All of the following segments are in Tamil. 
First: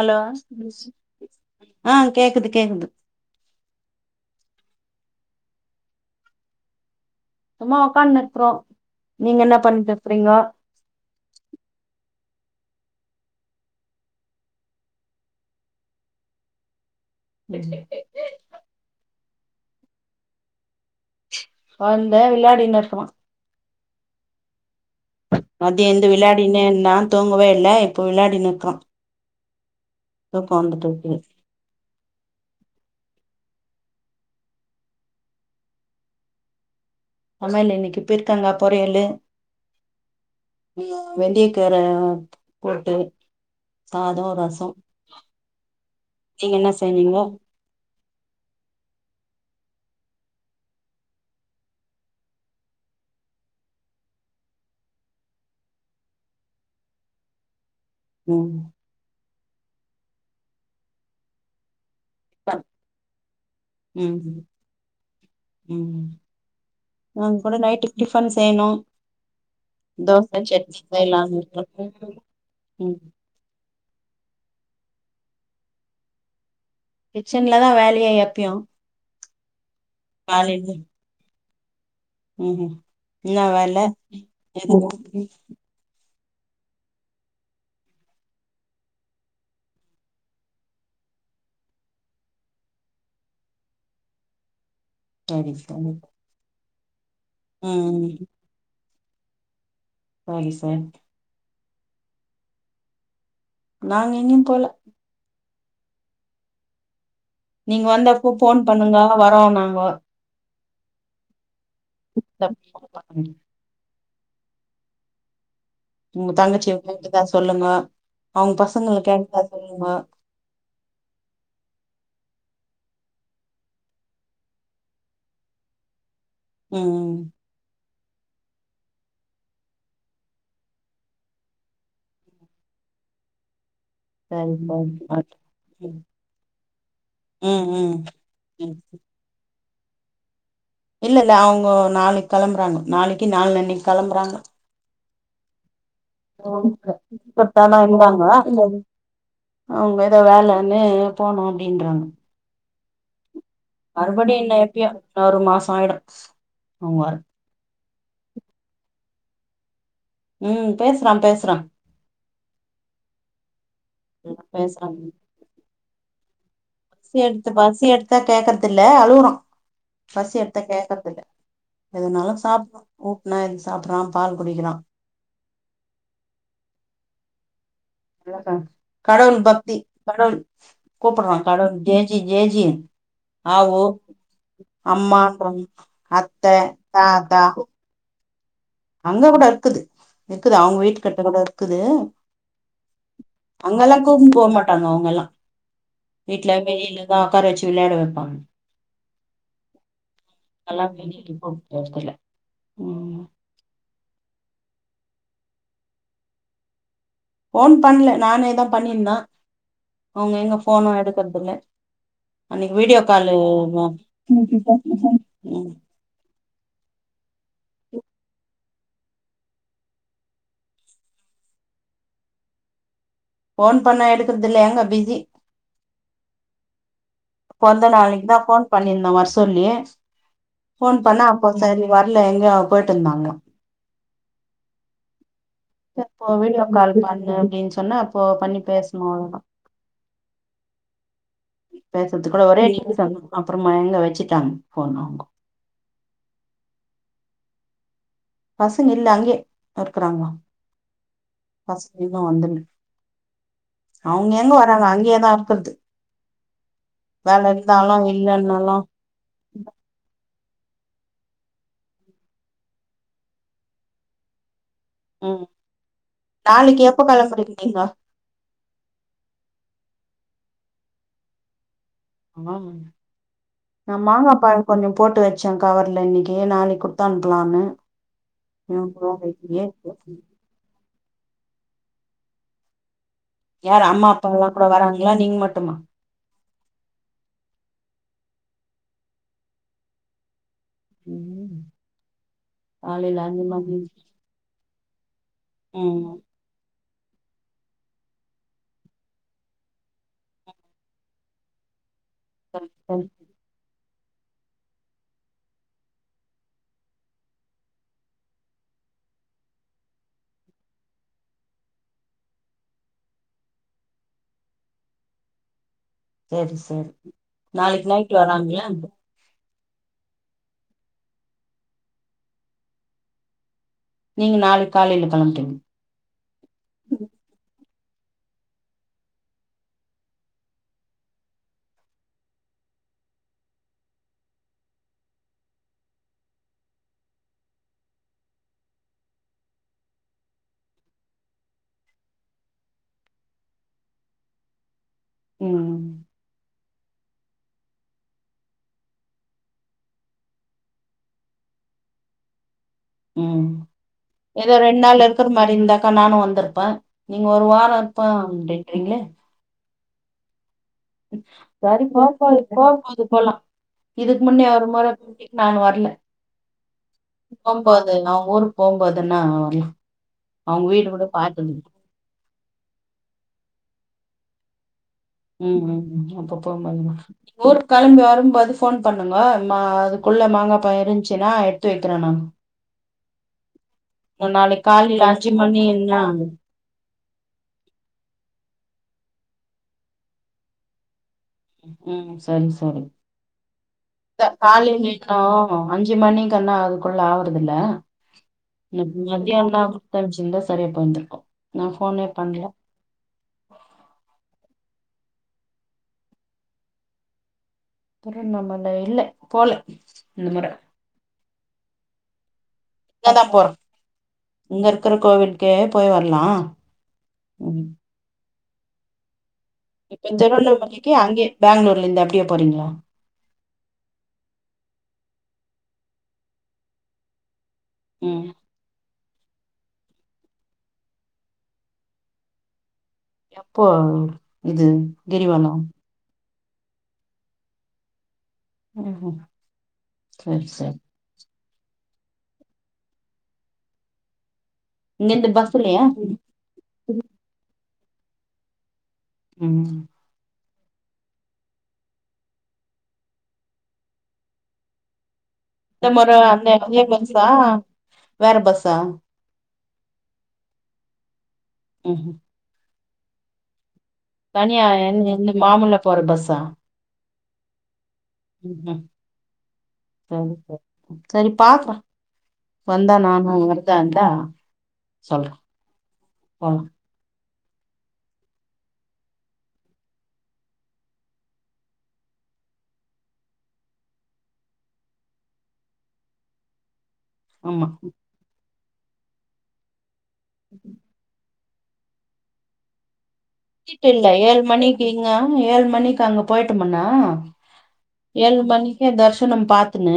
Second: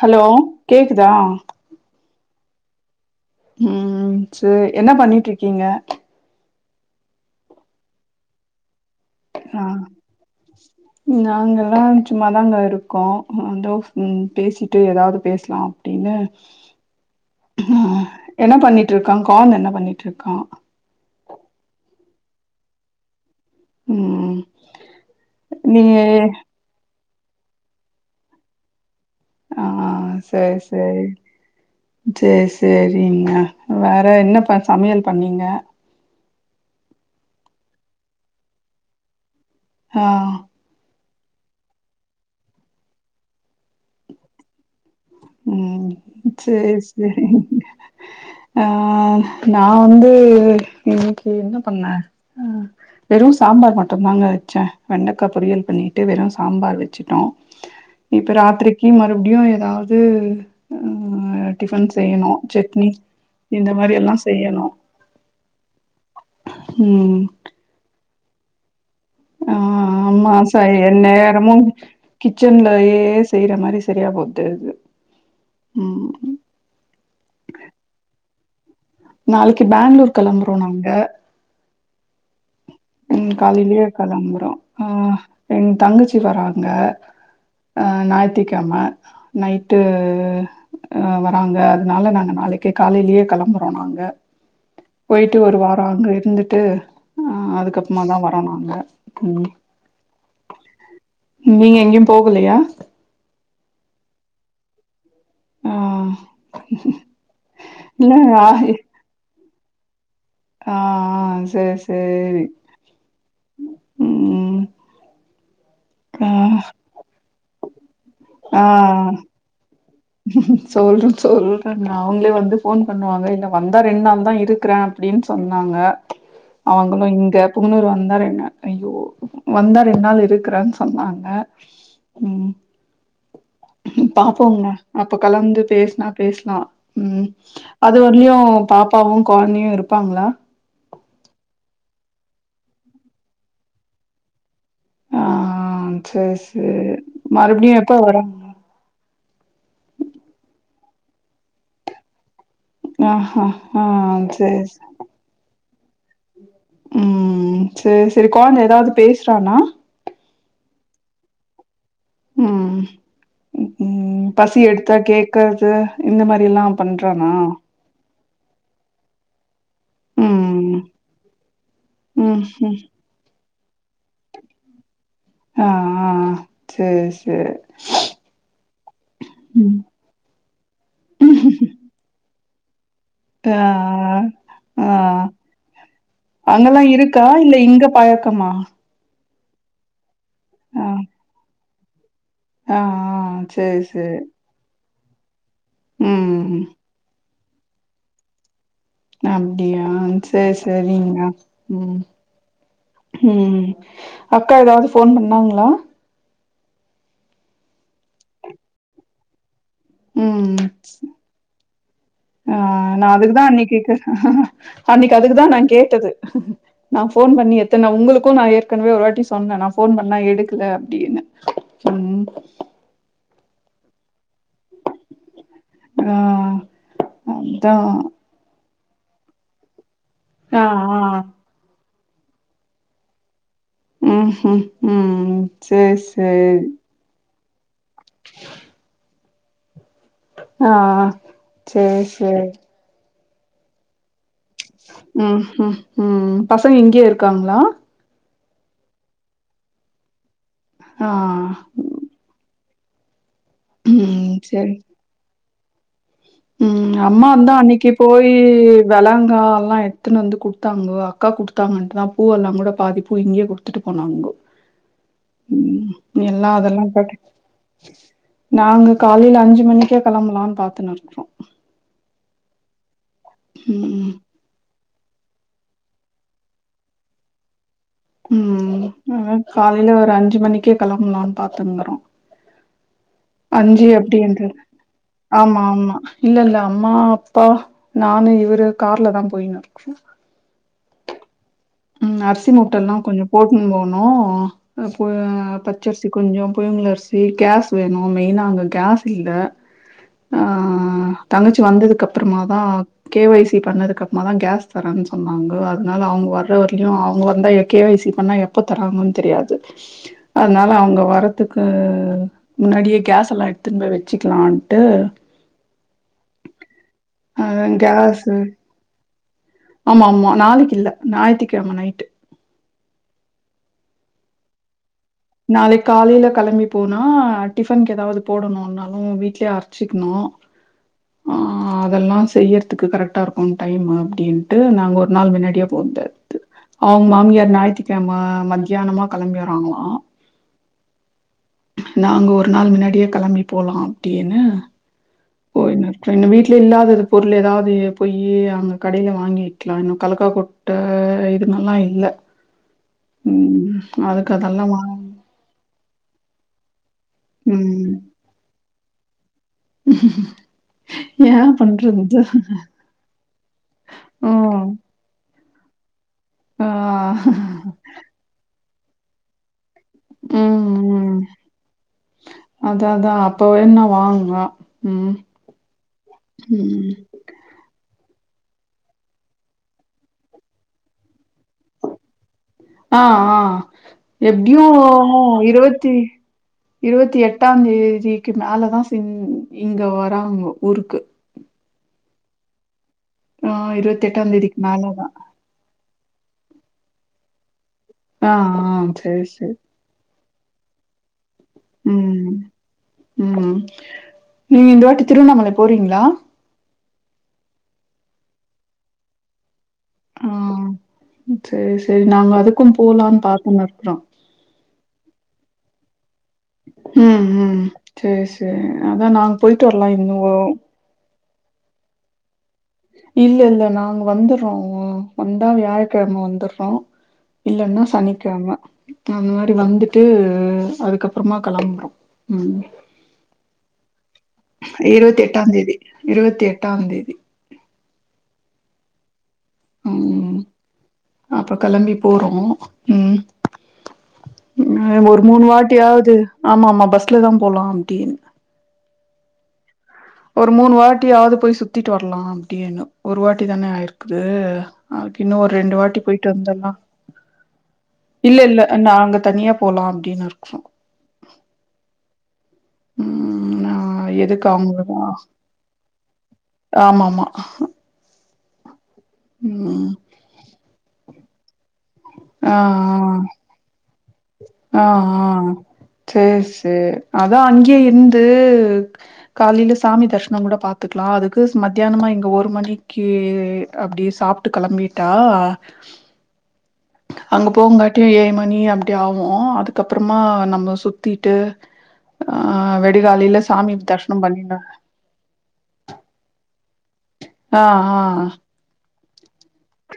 ஹலோ கேக்குதா ஆ கேக்குது கேக்குது ம் சே என்ன பண்ணிட்ருக்கீங்க சும்மா உக்கான்ருக்குறோ நீங்க என்ன பண்ட்டு இருக்குறீங்க நாங்கெல்லா சும்மாதாங்க இருக்கோ [unintelligible] பேசிட்டு ஏதாவது பேசலா அப்டின்னு ஆ என்ன பண்ணிட்ருக்கா கான் என்ன பண்ணிட்ருக்கா கான் இந்தா விளையாடின் இருக்குறா ம் மதியோ நீங்க இந்து விளையாடினே இருந்தா தூங்கவே இல்ல இப்ப விளையாடினு இருக்றா ஆ சரி சரி இருக்குது சேரி சேரிங்க வேற என்ன பா சமையல் பண்ணீங்க சமையல் இன்னைக்கு பீர்கங்கா பொறீயல்லு ஆ வெந்திய கீர போட்டு சாதோ ரசோ ம் நீங்க என்ன சேரி செஞ்சீங்க சேரிங்க ஆ நா வந்து இன்னைக்கி என்ன பண்ண அ வெறு சாம்பார் மட்டுந்தாங்க வச்ச வெண்டக்கா பொரியல் பண்ணிட்டு வெறு சாம்பார் வச்ச ட்டோ இப்ப ம் ராத்திரிக்கி மறுபடியு ஏதாவது ம் டிஃபன் செய்யணு செட்னி இந்த மாரி எல்லா ம் செய்யணு ம் ம் மொத நைட்டுக்கு டிஃபன் செய்ணு ஆ ஆமா ச செய்யலான்னு என்னேரமு இருக்கோ ம் கிச்சன்லயே செய்ற மாரி சரியா போது அது ம் கிச்சன்ல தா வேலயே எப்யு நாளைக்கு பங்ளூர் கெளம்புறோ நாங்க ம்ம் ம் காலையிலயே கிலம்புரோ ஆ எங்க தங்கச்சி வராங்க அ ஞாயத்திக்கிழம நைட்டு அ வராங்க அதனால நாங்க நாளைக்கே காலையிலயே கிளம்புறோ நாங்க போயிட்டு ஒரு வாரம் சரி அங்க இருந்துட்டு அ அதுக்கப்புறமா ம் தா வாரனாங்க சேரி சேரி நீங்க எங்கேயு போகலையா நாங்க எங்கையு போல ஆ நீங்க இல்ல வந்தப்போ ஆ போன் பண்ணுங்க வரோம் நாங்க ஆ சேரி சேரி ம்.. ம் ஆ உங்க தங்கச்சிய கேட்டதா சொல்லுங்க அவங்க பசங்கள கேட்டதா சொல்லுங்க. சொல்றேன் சொல்றேன் அவங்களே வந்து போன் பண்ணுவாங்க இல்ல வந்தா ரெண்டு நாள் தா இருக்கறே அப்டின்னு சொன்னாங்க அவங்களு ம் இங்க இன்னொரு வந்தா ரெ ஐயோ வந்தா ரெண்டு நாள் இருக்கறேன்னு சொன்னாங்க ம் சரி பாப்போங்க சரி அப்ப கலந்து ஓகே. பேசனா பேசலா ம் ம் அது ம் வரயு ம் பாப்பாவும் கார்னியு இருப்பாங்களா இல்ல இல்ல அவங்க நாளைக்கு கிளம்புறாங்க நாளைக்கு நாலு அன்னைக்கு கிளம்புறாங்க ஆ சேரி சேரி [unintelligible] த்தான் மறுபடியு எப்ப இருந்தாங்க வராங்க அவங்க ஏதோ வேலைன்னு போனோ அப்டின்றங்க ஆ ஆ ஆ சேரி சார் ஆறு மாசம் ஆயிடு அவங்கரு ம் சேரி சேரி கொழந்த ஏதாவது பேசுறான்னா ம் பேசுறா பேசுறா ம் ம் பசி எடுத்தா பேசுறான் கேக்றது இந்த மாதிரில்லா பசி எடுத்து பசி எடுத்தா கேக்கறது இல் அழுவுற பசி எடுத்தா ம் கேக்கறது இல்ல எதனாலு ம் சாப் ம் ஊட்னா எதுக்கு சாப்றான் பால் குடிக்கிறா ஆ ஆ சேரி சேரி அழகா கடவுள் பக்தி ம் கடவுள் கூப்புறா கடவுள் ஜேஜி ஜேஜி ஆ அவு அம்மா ஆ அத்த அங்கல்லா இருக்கா தாத்தா இல்ல இங்க பழக் கமா அங்க கூட இருக்குது இருக்குது அவங்க ஆ வீட்டு கட்ட கூட இருக்குது ஆ ஆ சேரி அங்கெல்லாம் சேரி கூப்னு போக மாட்டோ ப அவங்க எல்லா வீட்டுல ம் வெளியிலதா உக்கார வச்சு விளையாட வைப்பாங்க அப்டியா சேரி அதெல்லாம் சரிங்மா வெளியில கூப்ட்டு ம் போறதில்ல ம் அக்கா ஏதாவது போன் பண்ணாங்களா போன் பண்ணல நானு ஏன் பண்ணியிருந்தே அவங்க எங்க ம் போனு எடுக்கறதில்ல ஆ அன்னைக்கு வீடியோ நா காலு அதுக்குதா அன்னைக்கு ம் அன்னைக்கு அதுக்குதா நா கேட்டது நா போன் பண்ணி எத்தனை உங்களுக்கு நா ஏற்கனவே ஒருராட்டி சொன்னே நா போன் பண்ணா எடுக்கல அப்டின்னு ம் போன் பண்ணா எடுக்கறது இல்ல எங்க பிஸி ஆ அதா பொறந்த நாளைக்குதா போன் பண்ணிருந்தா வர சொல்லி ஆ ஃபோன் ஆ பண்ணா அப்போ சரி வரல எங்கயோ போயிட்டு இருந்தாங்களா ம் ம் ம் சேரி செரி இப்போ சேரி வீடியோ கால் பண்ணு அப்டின்னு சொன்னா அப்போ பண்ணி பேசணு அவ்ளோதா ஆ சேரி பேசுறதுக்கு கூட சேரி ஒரே நீர் சத்தோ அப்பறமா எங்க வச்சிட்டாங்க ம் ம் ம் பசங்க இங்கயே இருக்காங்களா பசங்க இல்ல அங்கயே இருக்குறாங்களா ஆ ம் இன்னு வந்துல்ல அவுங்க ம் எங்க சரி. வர்றாங்க அங்கயேதா இருக்கறது ம் அம்மா வேல இருந்தா அன்னக்கி இருந்தாலு போய் இல்லன்னாலு வெளாங்கா எல்லா எடுத்துன்னு வந்து குடுத்தாங்கோ அக்கா குடுத்தாங்கன்ட்டுதா பூ எல்லா கூட பாதி பூ இங்கயே குடுத்துட்டு போனாங்கோ ம் ம் எல்லா நாளைக்கு அதெல்லா எப்ப போட்டு கெளம்புறீங்க நீங்க நாங்க காலேல அஞ்சி மணிக்கே கெளம்பலான்னு பாத்துன்னு இருக்கோ ஆ நா ம் மாங்காப்பா கொஞ்சோ போட்டு வச்சே கவர்ல இன்னக்கி நாளைக்கி குடுத்தனுப்பலான்னு ம் அதா காலேலயே இருக்கு ஒரு அஞ்சி மணிக்கே கெளம்பலான்னு பாத்துன்னுருக்குறோ யாரு அஞ்சி அம்மா எப்டி அப்பால்லா என்று கூட வராங்களா நீங்க ஆமா மட்டுமா ஆமா இல்ல இல்ல அம்மா அப்பா நானு இவரு கார்ல தா போயின்னுருக்கோ ம் ம் அரிசி மூட்டல்லா கொஞ்சோ காலைல அஞ்சு போட்டுன்னு மணி போனு அத போ ம் பச்சரிசி கொஞ்சோ புழுங்கள் அரிசி கேஸ் வேணு மெயினா அங்க கேஸ் இல்ல ஆ தங்கச்சி வந்ததுக்கு அப் பறமாதா சரி சரி கே ஓய் சி பண்ணதுக்கப்பறமாதா கேஸ் தர்றேன்னு சொன்னாங்க அதனால அவுங்க வர் ற வரைக்கு அவுங்க வந்தா கே ஓய் சி பண்ணா எப்ப தர்றாங்கன்னு தெரியாது அதனால அவுங்க வர்றதுக்கு முன்னாடியே கேஸ் எல்லா எடுத்துன்னு போய் வச்சிக்கலான்ட்டு சேரி சேரி அ நாளைக்கி நைட் கேஸு வர்றாங்களா ஆமா ஆமா நாளைக்கி இல்ல ஞாயித்துக்கெழம நைட்டு் நீங்க நாளைக்கி காலேல கெளம்புறீங்க காலேல கெளம்பி போனா டிஃபனுக்கு ஏதாவது போடணுன்னாலு வீட்லயே அரைச்சிக்கணு ஆ அதெல்லா செய்யறதுக்கு கரெக்டா இருக்கு டைம் அப்டின்ட்டு நாங்க ஒரு நாள் முன்னாடியே போட்டாச்சி அவுங்க மாமியார் ஞாயித்துகெழம மத்தியானமா கெளம்பி வர்றாங்களா நாங்க ஒரு நாள் முன்னாடியே கெளம்பி போலா அப்டின்னு ம் போயின்னு இருக்குறோ இன்னு வீட் ல இல்லாதது பொருள் ஏதாவது பொய்யி அங்க கடேல வாங்கிக்கலா இன்னு கலக்கா கொட் ட இது நல்லா இல்ல ம் அதுக்கு அதெல்லா வாங்கனு துரு மாரி இருந்தாக்கா நானு வந்துருப்பே நீங்க ஒரு வாரோ ம் இருப்பே அப்டின்றீங்களே உஹ்ம் சரி போம் போது போகம் போது போலா இதுக்கு முன்னே ஒரு ம் முற கூட்டீங்க நானு வரல ஆ போம்போது அவங்க ஊருக்கு போம்போதுன்னா வரலா ம் அவங்க வீடு கூட ம் பாத்தது அதா அதா அப்போ வேணுன்னா வாங்க ம் ம் ம் ம் அப்ப போம் போது ம். பாக்கலா ஊருக்கு கெளம்பி வரும்போது ஃபோன் பண்ணுங்கோ நா அதுக்குள்ள மாங்காப்ப இருந்துச்சுன்னா எடுத்து வைக்கிறே நானு ஆ ஆ எப்டியு நாளைக்கு காலைல அஞ்சு இருவத்தி மணின்னா இருவத்தி எட்டா தேதிக்கு மேலதா இங்க வராங்கோ ஊருக்கு ம் சரி சரி ஆ இந்த தேதிக்கு காலேல மேல இன்னு தான். ஓ அஞ்சு மணிக்குண்ணா அதுக்குள்ள ஆகுறதுல [unintelligible] ஆ ஆ சரி சரி. [unintelligible] சரியாபோய்ந்திருக்கோ நா போனே பண்ணல லும் நீங்க இந்த வாட்டி திருவண்ணாமலை போறீங்களா திருவண்ணாமலை இல்ல போல இந்த முற ம் சேரி சேரி நாங்க அதுக்கும் இங்கதா போலான்னு போறோ பாத்துன்னு இருக்குறோ. இங்க இருக்கற கோவிலுக்கே போய் வரலா ம் ம் சேரி சேரி அதா நாங் இப்ப திருவண்ணாமலைக்கு அங்கே பெங்களூர்ல இருந்து அப்டியே போறீங்களா இல்ல இல்ல நாங்க வந்துறோ வந்தா வியாழக்கிழம வந்துடுறோ இல்லன்னா ம் சனிக்கிழம அந்த மாரி வந்துட்டு அதுக்கப்புறமா கிளம்புரோ ம் எப்போ இது கிரிவலோ இருவத்தி எட்டாம் தேதி ம் சேரி சேரி அப்போ கிளம்பி போறோ ம் ம் ஒரு இங்கருந்து மூணு பஸ்லயா வாட்டியாவது ஆமா ஆமா பஸ்ல தா போலாம் அப்டின் ம் ஒரு மூணு வாட்டியாவது போய் சுத்திட்டு வரலா அப்டின்னு ஒரு வாட்டி தான ஆயிருக்குது. அப்டின்னு ஒரு ரெண்டு இந்த வாட்டி முற போயிட்டு அந்த வந்தர்லா அதே பஸ்ஸா வேற இல்ல இல்ல பஸ்ஸா நா அங்க தனியா போலா அப்டின்னு இருக்கோ ம்ஹூ ம் நா எதுக்கு தனியா அவுங்களா என்ன இந்த மாமூலா போற பஸ்ஸா ஆமா ஆமா ம் ம் சரி சரி சரி பாக்றே ஆ இருந்தா ஆ சொல்றே சேர் போலா சேரி அதா அங்யே இருந்து காலையில சாமி தரிஷ்னம் கூட பாத்துக்கலா அதுக்கு மத்தியானமா இங்க ஒரு மணிக்கு அப்டி சாப் விட்டு கெளம்பிட்டா அங்க ஆமா போங்காட்டியு ஏழு மணி அப்டி ஆகு அதுக்கப்பறமா நம்ம சுத்திட்டு ஆ வெடிகாலையில சாமி தரிஷனம் பண்ணிண்டா ஏங்க ஏழு மணிக்கு அங்க போயிட்ட முண்ணா ஆ ஏழு ஆ மணி தர்சனம் பாத்துன்னு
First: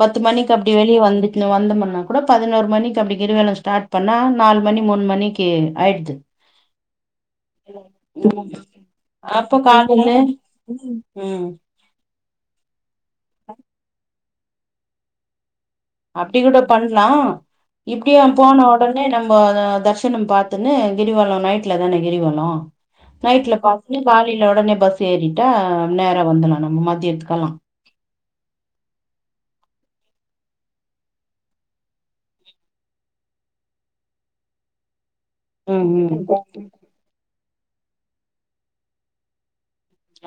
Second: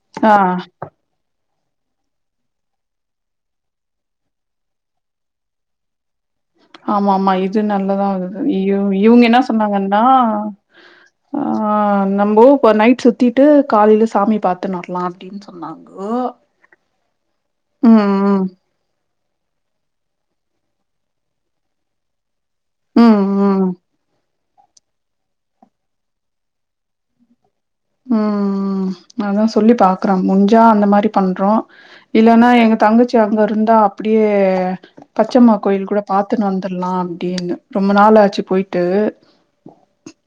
பத்து ஆ மணிக்கு அப்டி வெலி வந்துட்டு வந்தமுனா கூட பதினோரு மணிக்கு அப்டி கிரிலம் ஸ்டார்ட் பண்ணா நாலு மணி மூணு மணிக்கு ஆய்டுது ஆமா ஆமா இது இது நல்லா தா வருது ம் இவு இவுங்க என்ன அப்ப சொன்னாங்கன்னா காலைல ஆ ம் ஆ நம்பு இப்ப நைட் சுத்திட்டு காலையில சாமி பாத்துனு வரலா அப்டினு சொன்னாங்க அப்டி கூட பண்லா இப்டிய ம் போன ஒடனே நம்ம தர்சனம் பாத்துனே கிரிவலோ நைட்ல தானே கிரிவலோ ம் நைட்ல ம் ம் பாத்துட்டு காலைல ஒடனே பஸ் ஏறிட்டா நேர வந்துலா நம்ம மத்தியத்துக்கெல்லா ம் ம் அதா சொல்லி பாக்றோ முஞ்சா அந்த மாரி பண்றோ இல்லன்னா எங்க தங்கச்சி அங்க இருந்தா அப்டியே பச்சம்மா ம் கோயில் கூட ம் பாத்துன்னு வந்துரலா அப்டினு ரொம்ப நாளாச்சு போய்ட்டு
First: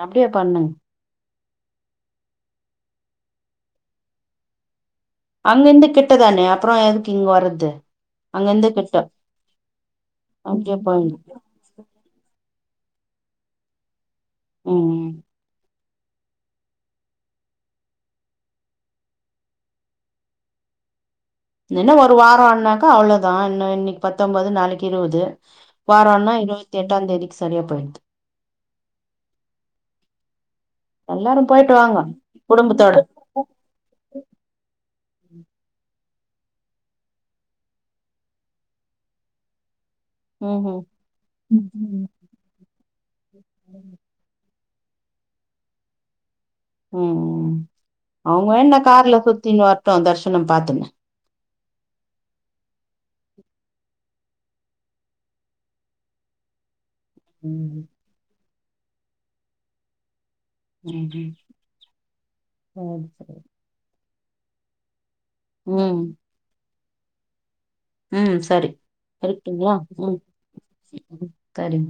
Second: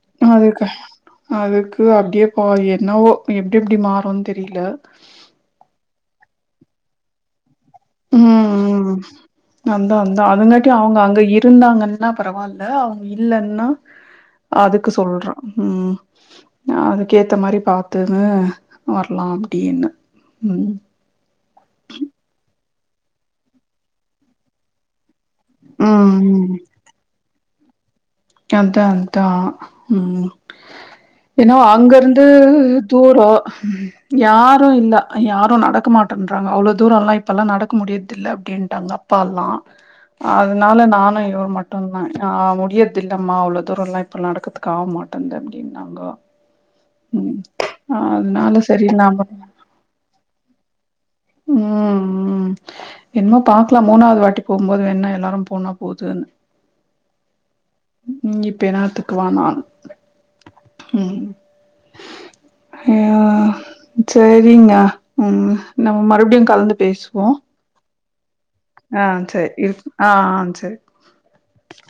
அப்டியே அதுக்கு பண்ணுங்க அதுக்கு அப்டியே ஒ என்னவோ எப்டி எப்டி மாறுன்னு தெரில அங்கேந்து கிட்டதானே அப்றோ எதுக்கு இங்க வர்றது அங்க ம் இருந்து கிட்ட ம் அந்தா அந்தா அதுங்காட்யு அப்டியே அவுங்க போயிடு அங்க இருந்தாங்கன் நா பரவால்ல அவுங்க இல்லன்னா அதுக்கு ம் சொல்ற ம் அதுக்கேத்த மாரி பாத்துனு வர்லா அப்டினு ம் என்ன ஒரு வாரோன்னாக்கா அவ்ளோதா இன்னோ இன்னக்கி பத்தொம்போது நாளக்கி இருவது ம் வாரோன்னா இருவத்தி எட்டாந்தேதிக்கு சரியா போய்ட்து எதா அதா ம் எல்லாரும் என்னவோ போயிட்டு வாங்க அங்கருந்து குடும்பத்தோட தூரோ யாரு இல்ல யாரு நடக்க மாட்டன்றாங்க அவ்ளோ தூரல்லா இப்பல்லா நடக்கு முடுயுற்து இல்ல அப்டின்ட்டாங்க அப்பால்லா ம் அதுனால ம் நானு இவ ம் மட்டுந்தா ஆ முடியர்து இல்லமா அவுளோ தூரல்லா இப்ப நடக்குது கா மாட்டந்து அப்டின்னாங்கோ ம் ம் அவுங்க அதனால வேன்னா சரி கார்ல நாம சுத்தின் வரட்டு தரிஷ்னோ பாத்துன்னு ம் ம் என்மோ பாக்கலா மூணாவது வாட்டி போகும்போது வேன்ன எல்லாரு போன்னா போதுனு ம் ம் ம் இப்ப என்னாத்துக்கு வானானு ம் ம் ம் ஹயோ சரி சேரிங்க ம் சரி நம்ம ம் மறுப்டியு கலந்து பேஸ்வோ ம் சரி கரெக்ட்டுங்ளா இருக்கு ஆ ம் ஆ சரி கரிம்